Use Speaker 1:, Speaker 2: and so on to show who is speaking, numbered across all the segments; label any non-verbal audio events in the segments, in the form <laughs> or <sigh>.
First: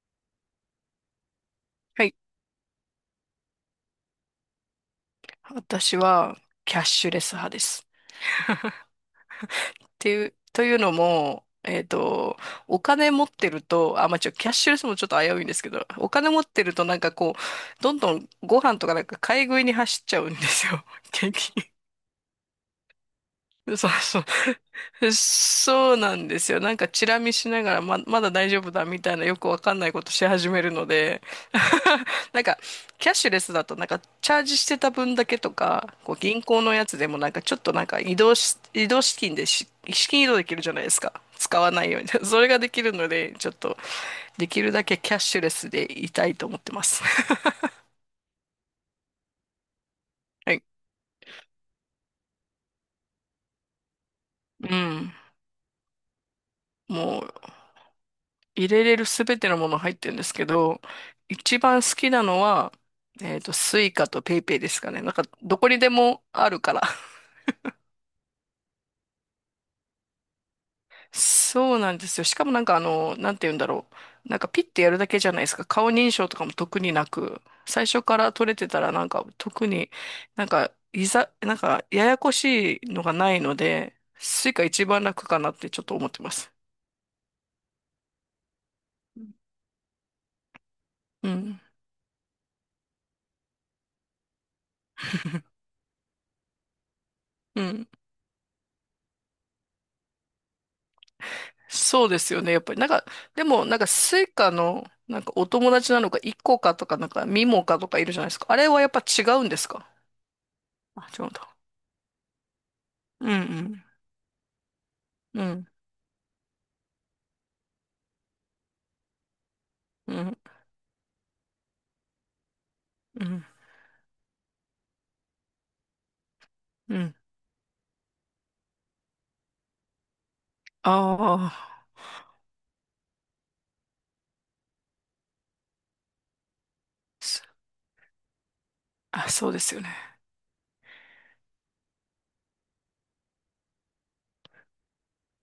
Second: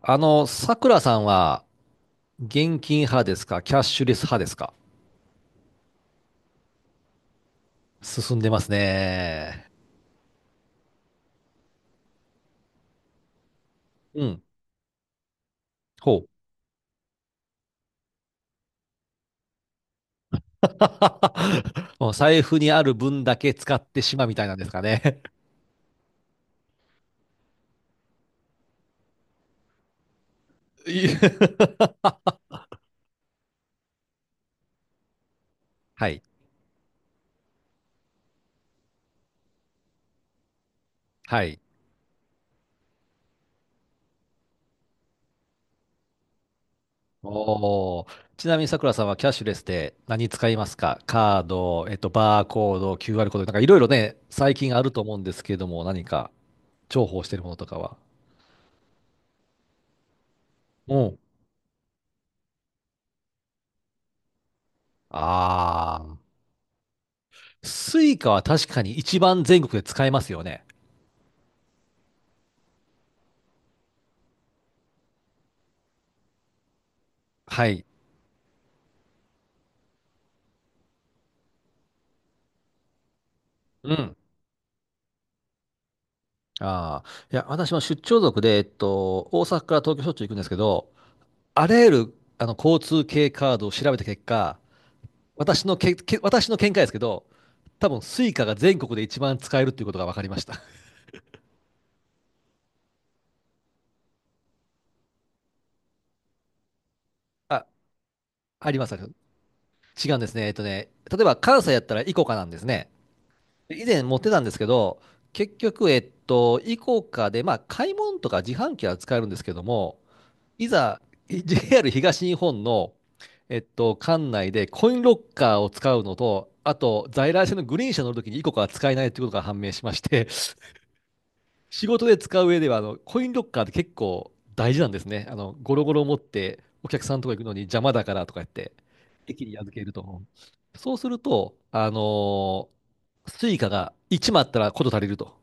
Speaker 1: あの、さくらさんは、
Speaker 2: はい。
Speaker 1: 現金派ですか、キャッシュレス派ですか？
Speaker 2: 私はキャッシュレス派です。
Speaker 1: 進んでますね。
Speaker 2: っていう、というのも、お金持ってると、
Speaker 1: うん。
Speaker 2: キャッシュレスもちょっと危ういんですけど、お
Speaker 1: ほ
Speaker 2: 金持
Speaker 1: う。
Speaker 2: ってるとなんかこう、どんどんご飯とかなんか買い食いに走っちゃうんですよ。<laughs> 現
Speaker 1: <laughs> もう財布にある分だけ使
Speaker 2: <laughs>
Speaker 1: っ
Speaker 2: そう
Speaker 1: てし
Speaker 2: そ
Speaker 1: ま
Speaker 2: う。
Speaker 1: うみたいなんですか
Speaker 2: <laughs>
Speaker 1: ね。
Speaker 2: そうなんですよ。なんかチラ見しながらまだ大丈夫だみたいなよくわかんないことし始める
Speaker 1: <laughs>
Speaker 2: の
Speaker 1: い
Speaker 2: で、
Speaker 1: え。
Speaker 2: <laughs> なんかキャッシュレスだとなんかチャージしてた分だけとか、
Speaker 1: は
Speaker 2: こう
Speaker 1: い。
Speaker 2: 銀行のやつでもなんかちょっとなんか移動資金でし、資金移動できるじゃないですか。
Speaker 1: はい。
Speaker 2: 使わないように。<laughs> それができるので、ちょっとできるだけキャッシュレスでいたいと思ってます。<laughs>
Speaker 1: おー。ちなみにさくらさんはキャッシュレスで何使
Speaker 2: は
Speaker 1: い
Speaker 2: い。
Speaker 1: ますか？カード、バーコード、QR コード、いろいろね、最
Speaker 2: う
Speaker 1: 近あると
Speaker 2: ん。
Speaker 1: 思うんですけども、何か重
Speaker 2: も
Speaker 1: 宝し
Speaker 2: う
Speaker 1: てるものとかは？
Speaker 2: 入れれるすべてのもの入ってるんですけど、
Speaker 1: うん。
Speaker 2: 一番好きなのは、スイカとペイペイですかね。なんか、どこにで
Speaker 1: ああ。
Speaker 2: もあるから。<laughs>
Speaker 1: スイカは確かに一番全国で使えますよね。
Speaker 2: そうなんですよ。しかもなんかあの、なんて言うんだろう。なんかピッてやるだけじゃないですか。顔認証とかも特になく、
Speaker 1: はい。
Speaker 2: 最初から取れてたらなんか特になんか、いざ、なんかややこしいのがないの
Speaker 1: う
Speaker 2: で、
Speaker 1: ん。
Speaker 2: スイカ一番楽かなってちょっと思ってます。
Speaker 1: ああ。いや、私も出張族で、大阪から東京しょっちゅう行くんですけど、
Speaker 2: うん。
Speaker 1: あらゆる、交通系カードを調べた結果、私の見解ですけど、
Speaker 2: う
Speaker 1: 多
Speaker 2: ん。
Speaker 1: 分、スイカが全国で一番使えるっていうことが分かりました。
Speaker 2: そうですよね。やっぱり、なんか、でも、なんか、スイカの、なんか、お友達なのか、イコカとか、なんか、ミ
Speaker 1: <laughs>
Speaker 2: モ
Speaker 1: あ、
Speaker 2: カとかいるじゃないですか。あれ
Speaker 1: あり
Speaker 2: は
Speaker 1: ま
Speaker 2: やっ
Speaker 1: す。
Speaker 2: ぱ違うんですか。
Speaker 1: 違うんですね。
Speaker 2: あ、
Speaker 1: 例
Speaker 2: 違
Speaker 1: え
Speaker 2: うん
Speaker 1: ば
Speaker 2: だ。
Speaker 1: 関西やったらイコカなんですね。
Speaker 2: うん
Speaker 1: 以前持ってたんですけど、
Speaker 2: うん。う
Speaker 1: 結
Speaker 2: ん
Speaker 1: 局、イコカで、買い物とか自販機は使えるんですけども、
Speaker 2: うん
Speaker 1: いざ JR 東日本の、
Speaker 2: うん。
Speaker 1: 管内でコインロッカーを使うのと、あ
Speaker 2: う
Speaker 1: と
Speaker 2: ん。
Speaker 1: 在来線のグリーン車乗るときにイコカは使えないということが判明しまして、
Speaker 2: あ
Speaker 1: <laughs> 仕
Speaker 2: あ、
Speaker 1: 事で使う上ではコインロッカーって結構大事なんですね。ゴロゴロ持ってお客さんのとこ行
Speaker 2: す
Speaker 1: くのに邪魔だからとか言って、
Speaker 2: あ、
Speaker 1: 駅
Speaker 2: そう
Speaker 1: に
Speaker 2: で
Speaker 1: 預
Speaker 2: す
Speaker 1: け
Speaker 2: よね。
Speaker 1: ると。そうすると、スイカが1枚あったらこと足りると。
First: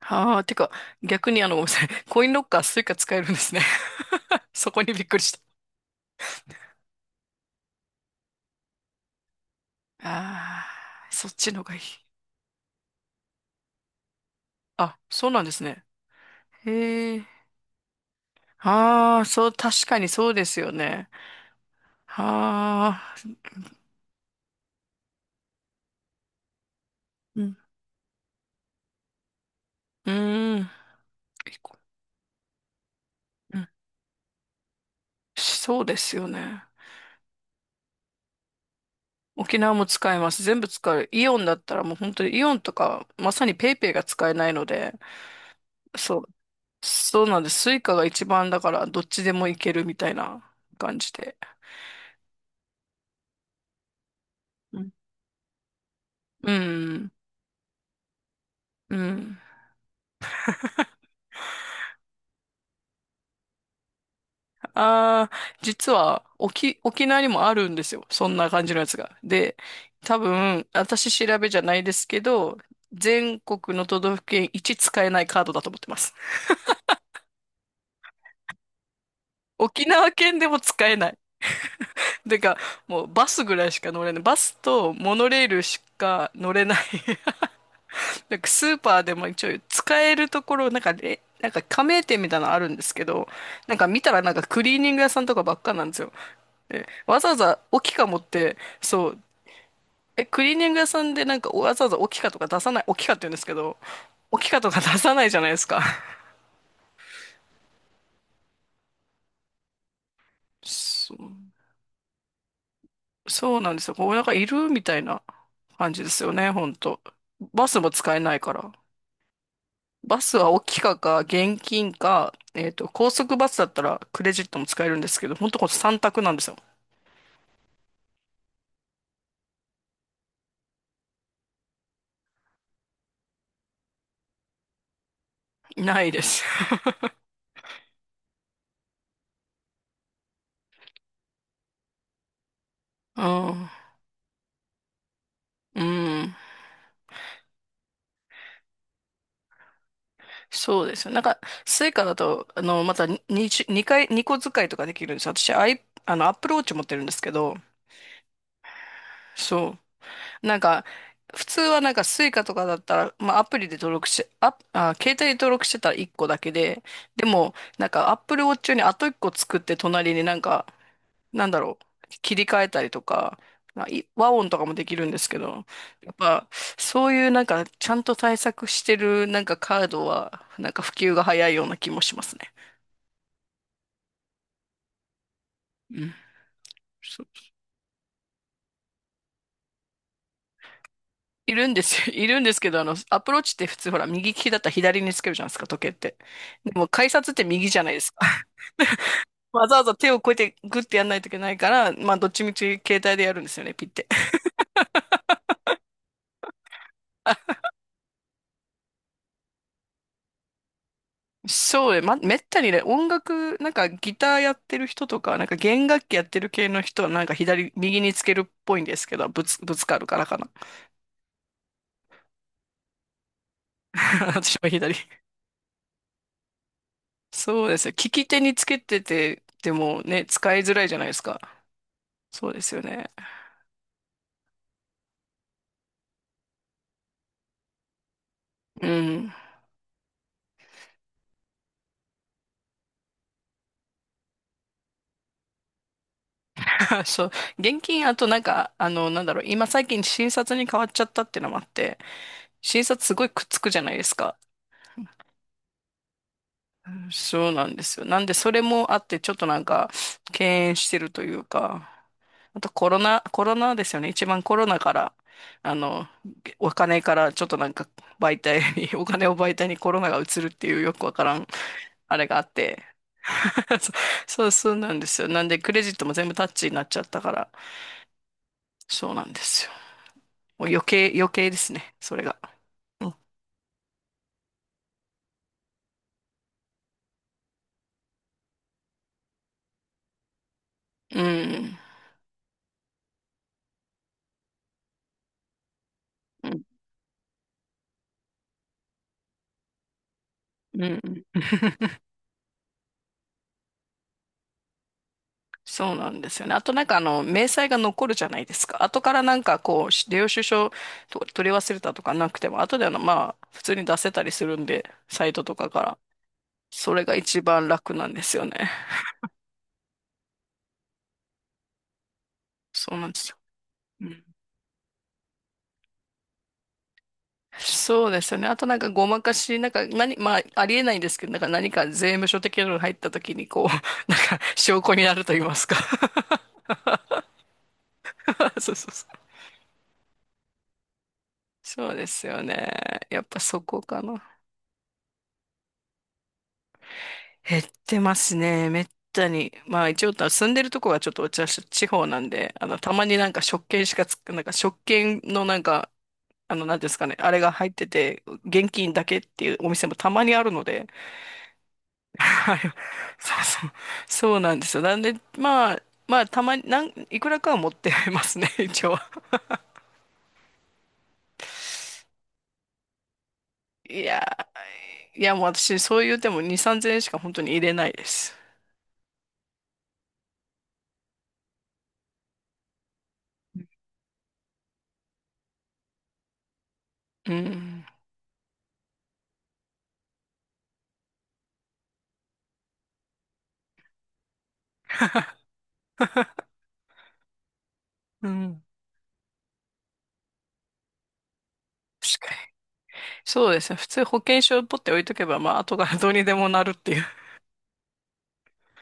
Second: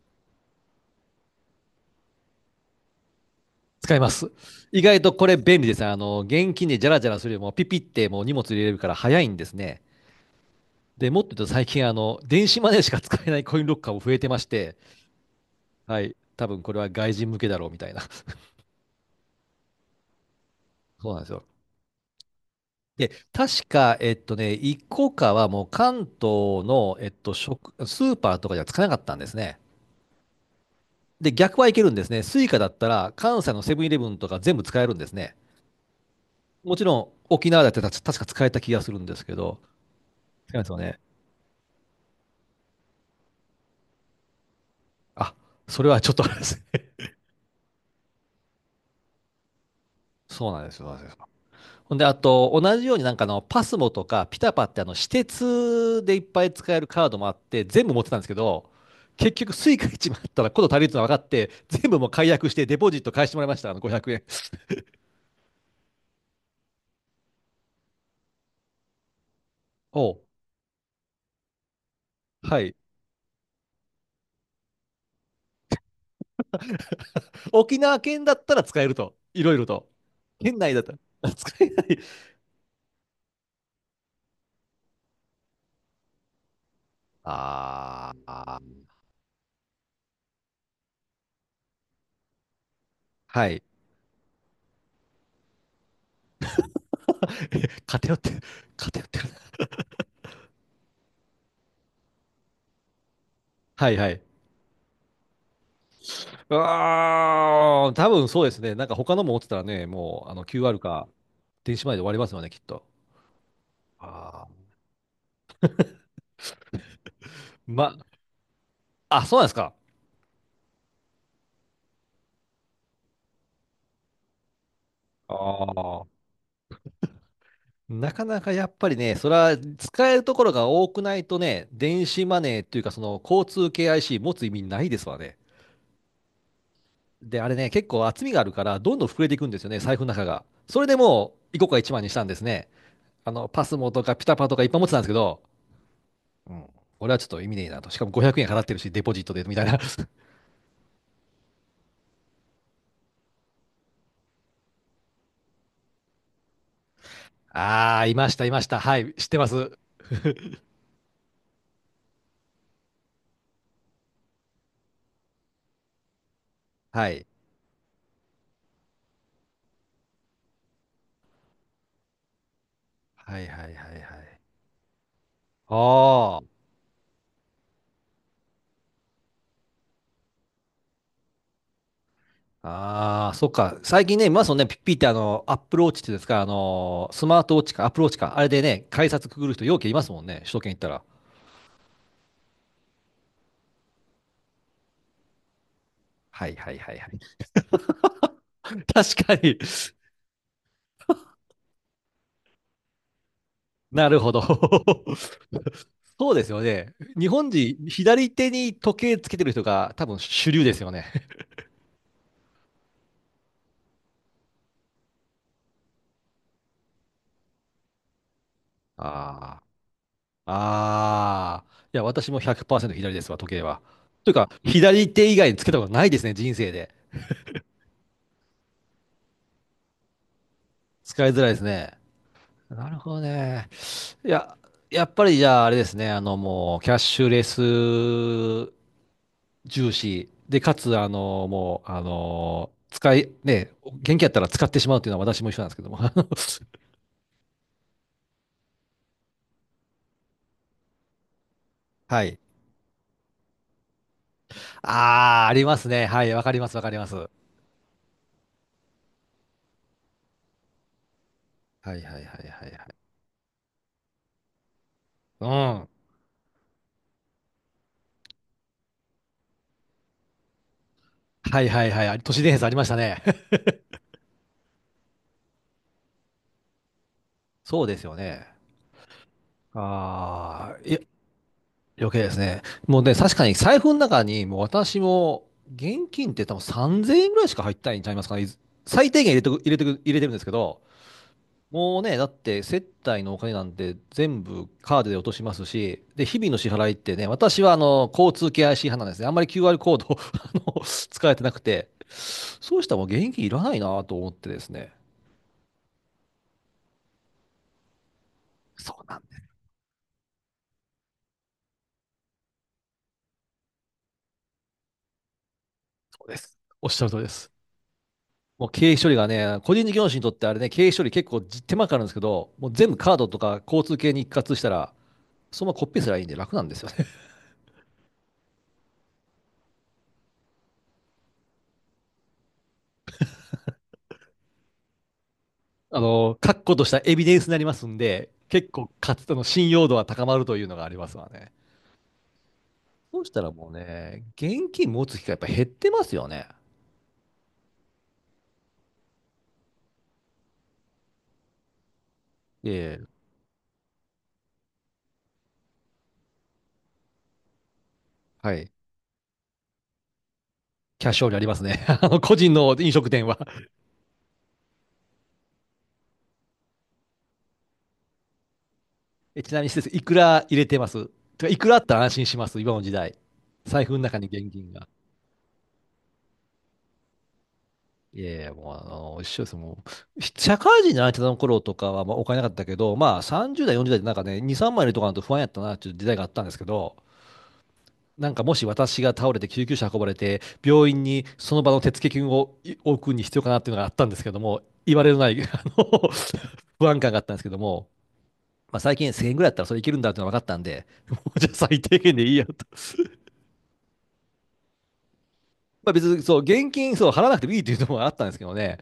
Speaker 2: ああ、てか、逆にあの、ごめんなさい。<laughs> コインロッカー、スイカ使えるんですね。
Speaker 1: 使います。
Speaker 2: <laughs> そ
Speaker 1: 意
Speaker 2: こに
Speaker 1: 外
Speaker 2: びっ
Speaker 1: と
Speaker 2: くり
Speaker 1: こ
Speaker 2: し
Speaker 1: れ
Speaker 2: た。
Speaker 1: 便利ですね。現金でジャラジャラするよりもピピってもう荷物入れれるから早いんですね。
Speaker 2: あ
Speaker 1: で、
Speaker 2: あ、
Speaker 1: もっ
Speaker 2: そ
Speaker 1: と言
Speaker 2: っ
Speaker 1: うと
Speaker 2: ちの
Speaker 1: 最
Speaker 2: がいい。
Speaker 1: 近電子マネーしか使えないコインロッカーも増えてまして、
Speaker 2: あ、そうなんですね。
Speaker 1: はい。多分これは外
Speaker 2: へえ。
Speaker 1: 人向けだろうみたいな。
Speaker 2: ああ、そう、確かにそうですよ
Speaker 1: <laughs>
Speaker 2: ね。
Speaker 1: そうなんですよ。で、
Speaker 2: ああ。
Speaker 1: 確か、一個かはもう関東の、
Speaker 2: うん。
Speaker 1: スーパーとかじゃ使えなかったんですね。
Speaker 2: うーん。い
Speaker 1: で、
Speaker 2: い
Speaker 1: 逆はい
Speaker 2: 子。
Speaker 1: けるんですね。スイカだったら関西
Speaker 2: う
Speaker 1: の
Speaker 2: ん。
Speaker 1: セブンイレブンとか全部使えるんですね。
Speaker 2: しそうですよね。
Speaker 1: もちろん沖縄だってた確か使えた気がするんですけ
Speaker 2: 沖
Speaker 1: ど、
Speaker 2: 縄も使えます。
Speaker 1: 使
Speaker 2: 全
Speaker 1: えま
Speaker 2: 部
Speaker 1: すよ
Speaker 2: 使
Speaker 1: ね。
Speaker 2: う。イオンだったらもう本当にイオンとか、まさにペイペイが使えないので、
Speaker 1: あ、それはちょっ
Speaker 2: そ
Speaker 1: と
Speaker 2: う。
Speaker 1: あれですね。<laughs>
Speaker 2: そうなんです。スイカが一番だから、どっちでもいけるみたい
Speaker 1: そう
Speaker 2: な
Speaker 1: なんですよ。そう
Speaker 2: 感
Speaker 1: なんです
Speaker 2: じ
Speaker 1: よ。
Speaker 2: で。
Speaker 1: ほんで、あと、同じようにパスモとかピタパっ
Speaker 2: う
Speaker 1: て
Speaker 2: ん。
Speaker 1: 私鉄でいっぱ
Speaker 2: う
Speaker 1: い使えるカー
Speaker 2: ん。
Speaker 1: ドもあって、全部持ってたんですけど、
Speaker 2: う
Speaker 1: 結
Speaker 2: ん。
Speaker 1: 局スイカ1枚あったらこと足りるってのが分かって、全部もう解約してデポジット返してもらいました。500円。
Speaker 2: ああ、実は、沖縄にもあるんですよ。そんな感じのやつが。で、
Speaker 1: お
Speaker 2: 多
Speaker 1: う。
Speaker 2: 分、私調べじゃないですけど、
Speaker 1: はい。
Speaker 2: 全国の都道府県一使えないカードだと思ってます。
Speaker 1: 沖縄県だったら使えると。いろいろ
Speaker 2: 沖
Speaker 1: と。
Speaker 2: 縄県で
Speaker 1: 県
Speaker 2: も
Speaker 1: 内だっ
Speaker 2: 使
Speaker 1: たら
Speaker 2: えない。
Speaker 1: <laughs> 使えない。
Speaker 2: てか、もうバスぐらいしか乗れない。バスとモノレールしか乗れない。
Speaker 1: あー
Speaker 2: <laughs> なんか
Speaker 1: あー、
Speaker 2: スーパーでも一応使えるところ、なんかれ、なんか加盟店みたいなのあるんですけど、
Speaker 1: はい。
Speaker 2: なんか見たらなんかクリーニング屋さんとかばっかなんですよ。でわざわざオ
Speaker 1: <laughs>
Speaker 2: キカ
Speaker 1: 偏
Speaker 2: 持
Speaker 1: っ
Speaker 2: っ
Speaker 1: て、
Speaker 2: て、
Speaker 1: 偏っ
Speaker 2: そう、
Speaker 1: てるな。
Speaker 2: え、クリーニング屋さんでなんかわざわざオキカとか出さない、オキカって言うんですけど、
Speaker 1: はいはい。
Speaker 2: オキカとか出さないじゃないですか。
Speaker 1: ああ、多分そうですね。他のも持ってたらね、もう
Speaker 2: <laughs>
Speaker 1: QR か
Speaker 2: そう。
Speaker 1: 電子マネーで終わりますよね、きっと。
Speaker 2: そうなんですよ。こう、なんかい
Speaker 1: ああ。
Speaker 2: るみたいな感じですよね、ほんと。バスも
Speaker 1: ま、
Speaker 2: 使えないから。
Speaker 1: あ、そうなんですか。
Speaker 2: バスは大きかか、現金か、高速バスだったらクレジットも使えるんですけど、ほんとこ
Speaker 1: あ
Speaker 2: の3
Speaker 1: あ。
Speaker 2: 択なんですよ。
Speaker 1: なかなかやっぱりね、それは使えるところが多くないとね、電子マネーっていうかその交通系 IC 持つ意味ないですわね。
Speaker 2: ないです。
Speaker 1: で、あれね、結構厚みがあるから、どんどん膨れていくんですよね、財布の中が。それでもう、い個か1万にしたんですね。
Speaker 2: <laughs> う
Speaker 1: パ
Speaker 2: ん。
Speaker 1: スモとかピタパとかいっぱい持ってたんですけど、
Speaker 2: うん。
Speaker 1: うん。俺はちょっと意味ねえなと。しかも500円払ってるし、デポジットで、みたいな。<laughs>
Speaker 2: そうですよ。なんか、スイカだと、あの、また2、にに回、2個使いとかできるんですよ。私、アイ、あの、アップルウォッチ持ってるんですけど、
Speaker 1: ああ、いました、いました。はい、知ってま
Speaker 2: そ
Speaker 1: す。
Speaker 2: う。なんか、普通はなんかスイカとかだったら、まあアプリで登録し、アプあ、携帯で登録してたら1個だけで、
Speaker 1: はい。
Speaker 2: でも、なんか Apple Watch にあと1個作って隣になんか、なんだろう、切り替えたりとか、
Speaker 1: はいはい
Speaker 2: ま
Speaker 1: は
Speaker 2: あ
Speaker 1: い
Speaker 2: い
Speaker 1: は
Speaker 2: 和
Speaker 1: い。
Speaker 2: 音とかもできるんですけど、やっ
Speaker 1: あ
Speaker 2: ぱ、そういうなんか、ちゃんと対策してるなんかカードは、なんか普及が早いような気もしますね。
Speaker 1: あ、ああ、そっか。最近ね、見ますよね、ピッピってアップルウォッチっ
Speaker 2: う
Speaker 1: ていう
Speaker 2: ん。
Speaker 1: んですか、
Speaker 2: そ
Speaker 1: ス
Speaker 2: う。
Speaker 1: マートウォッチか、アップルウォッチか、あれでね、改札くぐる人、ようけいますもんね、首都圏行ったら。
Speaker 2: いるんですよ。<laughs> いるんですけど、あの、アプローチって普通ほら、右利きだったら左につけるじゃないですか、時計って。
Speaker 1: はいは
Speaker 2: で
Speaker 1: い
Speaker 2: も、
Speaker 1: はいは
Speaker 2: 改
Speaker 1: い。
Speaker 2: 札って右じゃないですか。
Speaker 1: <laughs> 確かに。
Speaker 2: わざわざ手をこうやってグッてやんないといけないから、まあどっちみち携帯でやるんですよね、ピッて。
Speaker 1: なるほど。<laughs> そうですよね。日本人、左手に時計つけてる人が多分主流ですよね。<laughs>
Speaker 2: そうね、ま、めったにね、音楽、なんかギターやってる人とか、なんか弦楽器やってる系の人はなんか左、右につけるっぽいんですけど、
Speaker 1: あ
Speaker 2: ぶつかるからかな。
Speaker 1: あ。ああ。いや、私も100%左ですわ、時計は。という
Speaker 2: <laughs>
Speaker 1: か、
Speaker 2: 私は左。
Speaker 1: 左手以外につけたことないですね、人生で。
Speaker 2: そうですよ。利き手につけてて、でもね、使いづらいじゃないです
Speaker 1: 使い
Speaker 2: か。
Speaker 1: づらいですね。
Speaker 2: そうですよ
Speaker 1: なる
Speaker 2: ね。
Speaker 1: ほどね。いや、やっぱりじゃああれですね、あのもう、キャッシュレス
Speaker 2: うん。
Speaker 1: 重視。で、かつ、あの、もう、あの、使い、ね、元気やったら使ってしまうというのは私も一緒なんですけども。<laughs>
Speaker 2: <laughs> そう。現金、あとなんか、あの、なんだろう、今最近新札に変わっちゃったっていうのもあって、
Speaker 1: はい。
Speaker 2: 新札すごいくっつくじゃないですか。
Speaker 1: ああ、ありますね。はい、わかります、わかります。はい。
Speaker 2: そうなんですよ。なんで、それもあって、ちょっとなんか、敬遠してるというか、
Speaker 1: はいはいはいは
Speaker 2: あとコ
Speaker 1: い。
Speaker 2: ロナ、コロナですよね。一番コロナから、
Speaker 1: う
Speaker 2: あ
Speaker 1: ん。
Speaker 2: の、お金から、ちょっとなんか、媒体に、<laughs> お金を媒体にコロナが移るっていうよくわからん、
Speaker 1: はいはいは
Speaker 2: あ
Speaker 1: い。
Speaker 2: れ
Speaker 1: 都
Speaker 2: があ
Speaker 1: 市
Speaker 2: っ
Speaker 1: 伝説あり
Speaker 2: て。
Speaker 1: ましたね。
Speaker 2: <laughs> そそう、そうなんですよ。なんで、クレジットも全部タッチになっちゃったから、
Speaker 1: そうですよね。
Speaker 2: そうなんですよ。もう
Speaker 1: ああ、いや、
Speaker 2: 余計ですね、
Speaker 1: 余
Speaker 2: そ
Speaker 1: 計
Speaker 2: れ
Speaker 1: です
Speaker 2: が。
Speaker 1: ね。もう
Speaker 2: う
Speaker 1: ね、
Speaker 2: ん。
Speaker 1: 確かに財布の中に、もう私も、現金って多分3000円ぐらいしか入ってないんちゃいますかね。いず最低限入れてるんですけど、
Speaker 2: うん。
Speaker 1: もうね、だって接待のお金なんて全部カードで落としますし、で、日
Speaker 2: う
Speaker 1: 々の
Speaker 2: ん。
Speaker 1: 支払いってね、私は交通系 IC 派なんですね。あんまり QR コードを <laughs> あ
Speaker 2: う
Speaker 1: 使え
Speaker 2: ん。
Speaker 1: てなくて、そうしたらもう現金いらないなと思ってですね。
Speaker 2: そうなんですよね。あとなんかあの、明細が残るじゃないですか。
Speaker 1: そ
Speaker 2: 後
Speaker 1: う
Speaker 2: か
Speaker 1: なん
Speaker 2: ら
Speaker 1: で
Speaker 2: なん
Speaker 1: す。
Speaker 2: かこう、領収書と取り忘れたとかなくても、後であの、まあ、普通に出せたりするんで、サイトとかから。
Speaker 1: そうです。おっ
Speaker 2: そ
Speaker 1: しゃ
Speaker 2: れ
Speaker 1: る
Speaker 2: が
Speaker 1: 通りで
Speaker 2: 一
Speaker 1: す。
Speaker 2: 番楽なんですよ
Speaker 1: も
Speaker 2: ね。
Speaker 1: う経費処理がね、個人事業主にとってあれね、経費処理結構手間かかるんですけど、もう全
Speaker 2: そ
Speaker 1: 部
Speaker 2: うなん
Speaker 1: カー
Speaker 2: で
Speaker 1: ド
Speaker 2: すよ。
Speaker 1: とか交通
Speaker 2: う
Speaker 1: 系に
Speaker 2: ん。
Speaker 1: 一括したら、そのままコピーすればいいんで楽なんですよね。<laughs>
Speaker 2: そうですよね。あとなんかごまかし、なんか何、まあ、ありえないんですけど、なんか何か税務署的なのが入った時にこう、<laughs> なんか証拠になると言いますか。
Speaker 1: 確固としたエビデンスになりますんで、
Speaker 2: <laughs>
Speaker 1: 結
Speaker 2: そうそう
Speaker 1: 構
Speaker 2: そ
Speaker 1: か
Speaker 2: う。
Speaker 1: つての信用度は高まるというのがありますわね。
Speaker 2: そうですよね。
Speaker 1: そ
Speaker 2: や
Speaker 1: う
Speaker 2: っ
Speaker 1: し
Speaker 2: ぱ
Speaker 1: たら
Speaker 2: そ
Speaker 1: もう
Speaker 2: こか
Speaker 1: ね、
Speaker 2: な。
Speaker 1: 現金持つ機会やっぱ減ってますよね。
Speaker 2: 減ってますね。めったに。まあ一応住んでるとこはちょっと私地方なんで、あ
Speaker 1: え
Speaker 2: の、たま
Speaker 1: え、
Speaker 2: になんか食券しかつ、なんか食券のなんか、あの、なんていうんですかね、あれが入ってて、
Speaker 1: は
Speaker 2: 現
Speaker 1: い。
Speaker 2: 金だけっていうお店もたまにあるので、
Speaker 1: キャッシュオンにありますね。<laughs> 個人
Speaker 2: はい。
Speaker 1: の飲食店
Speaker 2: そ
Speaker 1: は。
Speaker 2: うそう、そうなんですよ。なんで、まあ、まあ、たまに、いくらかは持ってますね、<laughs> 一応。
Speaker 1: え、ちなみに施設、いくら入れてます？てかいくらあったら安心します、今の時代。財布の
Speaker 2: い
Speaker 1: 中
Speaker 2: や
Speaker 1: に現金が。
Speaker 2: ー、いやもう私、そう言うても2、3000円しか本当に入れないで
Speaker 1: いや
Speaker 2: す。
Speaker 1: いや、もうあの、一緒です。社会人になってたの頃とかは、お金なかったけど、30代、40代でなんかね、2、3いのとかだと不安やったな、っていう時代があったんですけど、
Speaker 2: うん。
Speaker 1: なんかもし私が倒れて救急車運ばれて、病院にその場の手付金を置くに必要かなっていうのがあったんですけども、言われのない、<laughs>
Speaker 2: <laughs>
Speaker 1: 不安感があったんですけども、
Speaker 2: うん。
Speaker 1: まあ、最近1000円ぐらいだったらそれいけるんだっていうのが分かったんで、<laughs> もうじゃあ最低限
Speaker 2: 確
Speaker 1: でい
Speaker 2: か
Speaker 1: い
Speaker 2: に。
Speaker 1: やと。
Speaker 2: そうですね。普通保険証をポッて置いとけば、まあ、後か
Speaker 1: まあ
Speaker 2: ら
Speaker 1: 別
Speaker 2: どう
Speaker 1: に
Speaker 2: にで
Speaker 1: そう、
Speaker 2: もな
Speaker 1: 現
Speaker 2: るって
Speaker 1: 金
Speaker 2: いう。
Speaker 1: そう払わなくてもいいっていうのもあったんですけどね、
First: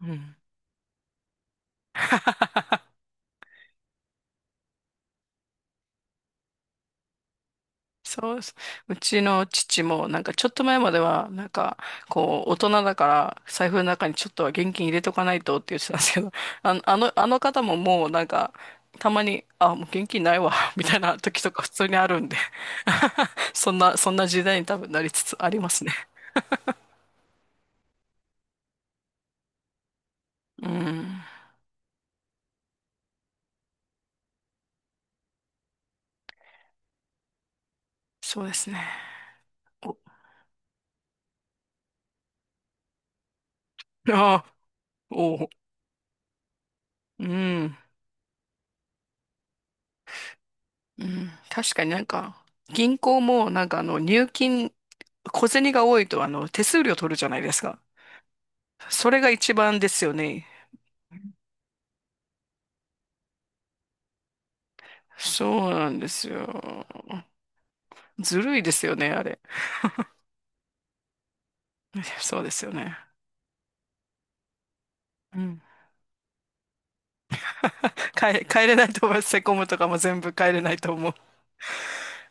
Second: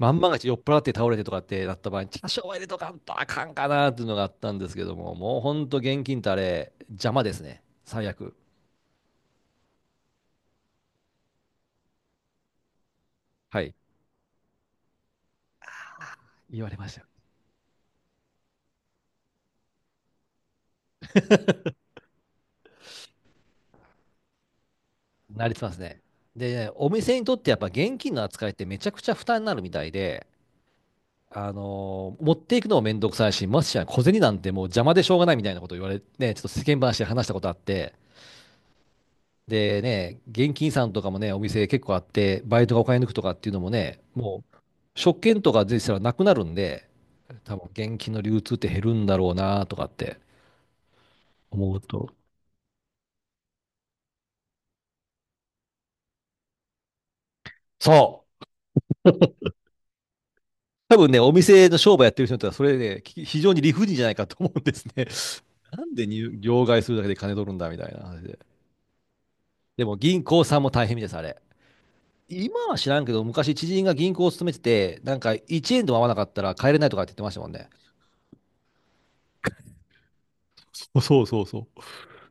Speaker 2: う
Speaker 1: んま
Speaker 2: ん。
Speaker 1: がち酔っ払って倒れてとかってなった場合に、多少は入れと
Speaker 2: <laughs>
Speaker 1: かんとあかんかなっていうのがあったんですけども、もうほんと現金ってあれ、邪魔ですね。最
Speaker 2: そ
Speaker 1: 悪。
Speaker 2: うです。うちの父も、なんかちょっと前までは、なんか、こう、大人だから、
Speaker 1: は
Speaker 2: 財
Speaker 1: い。
Speaker 2: 布の中にちょっとは現金入れとかないとって言ってたんですけど、
Speaker 1: 言
Speaker 2: <laughs>
Speaker 1: わ
Speaker 2: あ
Speaker 1: れ
Speaker 2: の、
Speaker 1: まし
Speaker 2: あ
Speaker 1: たよ。
Speaker 2: の、あの方ももうなんか、たまに、あ、もう現金ないわ、<laughs> みたいな時とか普通にあるんで、<laughs> そんな、そんな時代に多分なりつつ
Speaker 1: な
Speaker 2: あ
Speaker 1: り
Speaker 2: り
Speaker 1: つ
Speaker 2: ま
Speaker 1: ます
Speaker 2: すね。
Speaker 1: ね。で、お店にとってやっぱ現金の扱いってめちゃくちゃ負担になるみたいで、
Speaker 2: うん。
Speaker 1: 持っていくのもめんどくさいし、ましてや小銭なんてもう邪魔でしょうがないみたいなこと言われて、ね、ちょっと世間話で話したことあって、
Speaker 2: そうですね。
Speaker 1: で
Speaker 2: お、
Speaker 1: ね、現金さんとかもね、お店結構あって、バイトがお金抜くとかっていうのもね、
Speaker 2: <laughs>
Speaker 1: も
Speaker 2: あ、
Speaker 1: う、食券
Speaker 2: お、
Speaker 1: とか税したらなくなるんで、
Speaker 2: う
Speaker 1: 多分
Speaker 2: ん。
Speaker 1: 現金の流通って減るんだろうなとかって
Speaker 2: うん、確
Speaker 1: 思う
Speaker 2: かになん
Speaker 1: と。
Speaker 2: か、銀行もなんかあの入金、小銭が多いとあの手数料取るじゃないですか。
Speaker 1: そう。
Speaker 2: それが一番ですよね。
Speaker 1: 多分ね、お店の商売やってる人にとっては、それね、非常に理不尽じゃないかと思うんですね。
Speaker 2: そう
Speaker 1: <laughs> な
Speaker 2: な
Speaker 1: ん
Speaker 2: ん
Speaker 1: で
Speaker 2: です
Speaker 1: 両替
Speaker 2: よ。
Speaker 1: するだけで金取るんだみたいな話で。
Speaker 2: ずるいですよね、あれ。
Speaker 1: でも銀行さんも大変みたいです、あれ。
Speaker 2: そうで
Speaker 1: 今
Speaker 2: すよ
Speaker 1: は知
Speaker 2: ね。
Speaker 1: らんけど、昔知人が銀行を勤めてて、なんか
Speaker 2: うん。
Speaker 1: 1円でも合わなかったら帰れないとかって言ってましたもんね。
Speaker 2: 帰れないと思います。セコムとかも全部帰れないと
Speaker 1: そう
Speaker 2: 思う。
Speaker 1: そうそうそう。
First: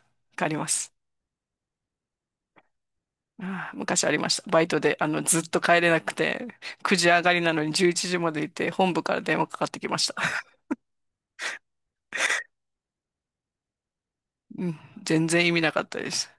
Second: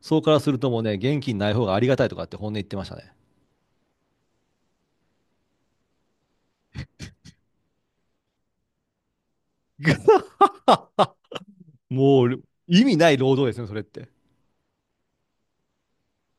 Speaker 1: そうから
Speaker 2: 帰
Speaker 1: す
Speaker 2: り
Speaker 1: る
Speaker 2: ま
Speaker 1: ともう
Speaker 2: す。
Speaker 1: ね、現金ない方がありがたいとかって本音言ってましたね。
Speaker 2: ああ、昔ありました。バイトで、あの、ずっと帰れなくて、9時上がりなのに11時までいて、本部から電話かかってきました。
Speaker 1: <laughs> もう、意味ない労働ですね、それって。
Speaker 2: うん、全然意味なかったです。